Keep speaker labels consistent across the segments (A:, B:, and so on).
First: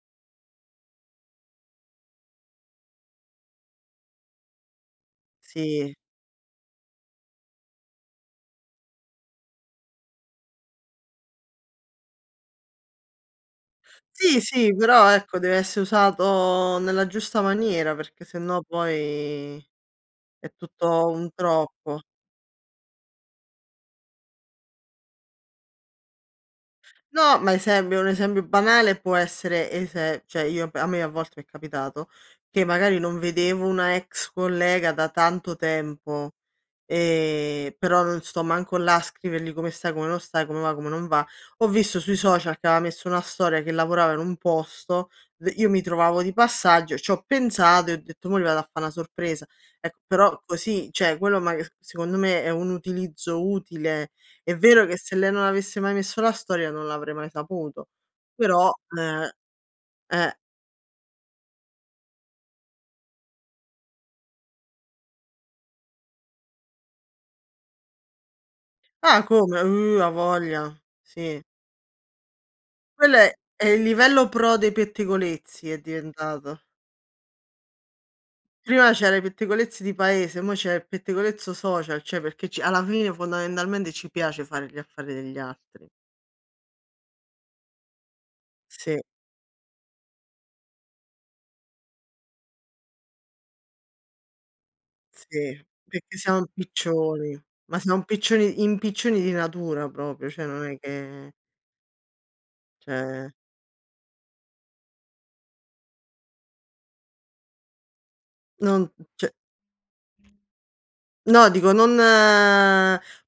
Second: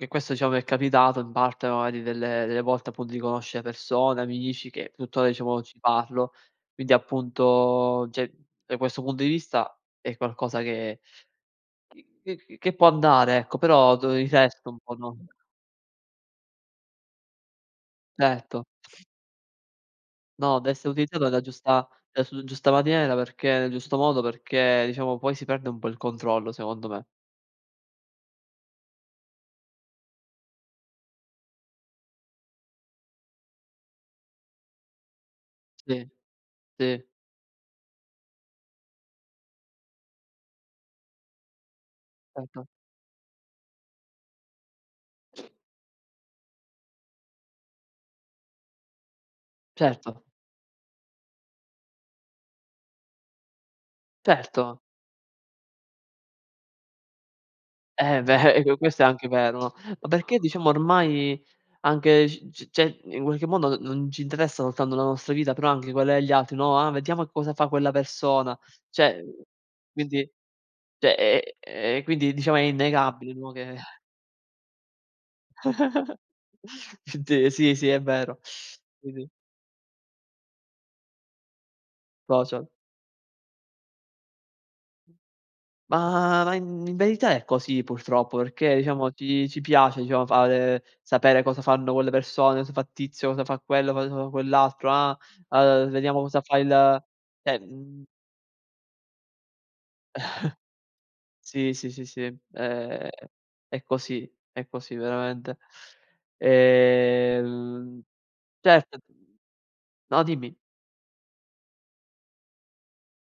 A: Che questo, diciamo, mi è capitato in parte magari delle delle volte appunto di conoscere persone, amici che tuttora diciamo ci
B: Sì.
A: parlo. Quindi appunto, cioè da questo punto di vista è qualcosa che c c c che può andare ecco, però dov il
B: Sì,
A: resto
B: sì,
A: un po'
B: però
A: non
B: ecco deve esse' usato nella giusta maniera, perché sennò
A: Certo.
B: poi è
A: No, de esser
B: tutto
A: utilizzato
B: un
A: nella giusta
B: troppo.
A: [unintelligible] giusta maniera perché nel giusto modo, perché, diciamo, poi si perde un po' il controllo, secondo me.
B: No, ma esempio un esempio banale può essere ese cioè, io a me a volte m'è capitato che magari non vedevo una ex collega da tanto
A: Sì.
B: tempo,
A: Sì.
B: ehm, però non sto manco là a scrivergli come stai, come non stai, come va, come non va. Ho visto sui social che
A: Certo.
B: aveva messo una storia che lavorava in un posto, v io mi trovavo di passaggio, ci ho pensato e ho detto mò gli vado a fa' una sorpresa. Ecco,
A: Certo.
B: però così cioè quello ma c secondo me è un utilizzo utile. È
A: Certo.
B: vero che se lei non avesse mai messo la storia non l'avrei mai saputo,
A: Eh beh, eh,
B: però,
A: c questo è anche
B: ehm,
A: vero, no? Ma
B: eh
A: perché diciamo ormai anche, c c cioè in qualche modo non ci interessa soltanto la nostra vita, però anche quella degli altri, no: "Ah, vediamo cosa fa quella persona". Cioè
B: Ah,
A: uhm,
B: come? Oh, a
A: quindi
B: voglia,
A: cioè
B: sì.
A: è e quindi diciamo è
B: Quello è
A: innegabile, no?
B: è
A: Che
B: il livello pro dei pettegolezzi è diventato.
A: De sì, sì è vero.
B: Prima
A: Sì,
B: c'era i
A: sì.
B: pettegolezzi di paese, mo' c'è il pettegolezzo social, cioè perché ce
A: Cosa?
B: alla fine fondamentalmente ci piace fare gli affari degli altri.
A: Ma i in verità è così purtroppo, perché,
B: Sì.
A: diciamo, ci ci piace, diciamo, fare, sapere cosa fanno quelle persone, cosa fa tizio, cosa fa quello, cosa fa quell'altro, ah,
B: Sì,
A: uhm,
B: perché
A: vediamo
B: siamo
A: cosa fa il
B: impiccioni,
A: cioè
B: ma siamo
A: mhmm
B: impiccioni impiccioni di natura proprio, cioè non è che
A: Sì, sì, sì, sì, è
B: Cioè
A: è così, è così veramente, ehm,
B: Non
A: certo
B: cioè
A: No, dimmi.
B: No, dico non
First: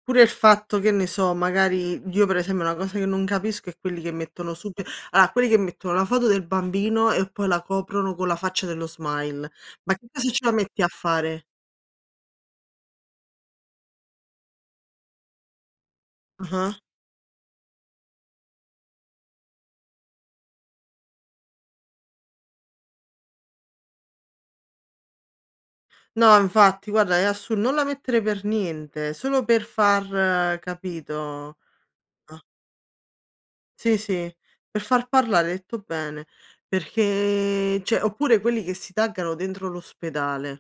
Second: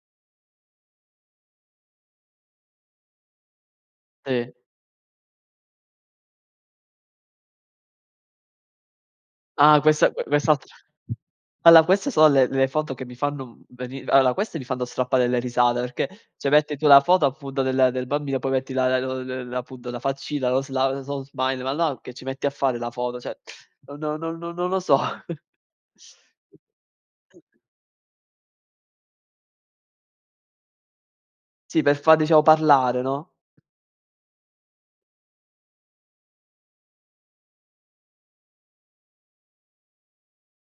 B: pure il fatto che ne so, magari, io per esempio una cosa che non capisco è quelli che
A: Sì.
B: mettono sub allora quelli che mettono la foto del bambino e poi la coprono con la faccia dello smile.
A: Ah,
B: Ma che
A: questa
B: cosa ce la
A: quest'altra
B: metti a fare?
A: allora queste sono le le foto che mi fanno, uhm, veni allora, queste mi fanno strappare delle risate, perché se metti
B: Ah-ah.
A: tu la foto appunto del del bambino poi metti la la la la appunto la faccina, lo sla ls lo smile, ma no, che ci metti a fare la foto? Cioè, non non non non lo so.
B: No, infatti guarda, è assur non la mettere per niente, solo per far capito?
A: Sì, per far, diciamo,
B: Ah
A: parlare, no?
B: Sì, sì, per far parlare, hai detto bene, perché, cioè oppure quelli che si taggano dentro l'ospedale.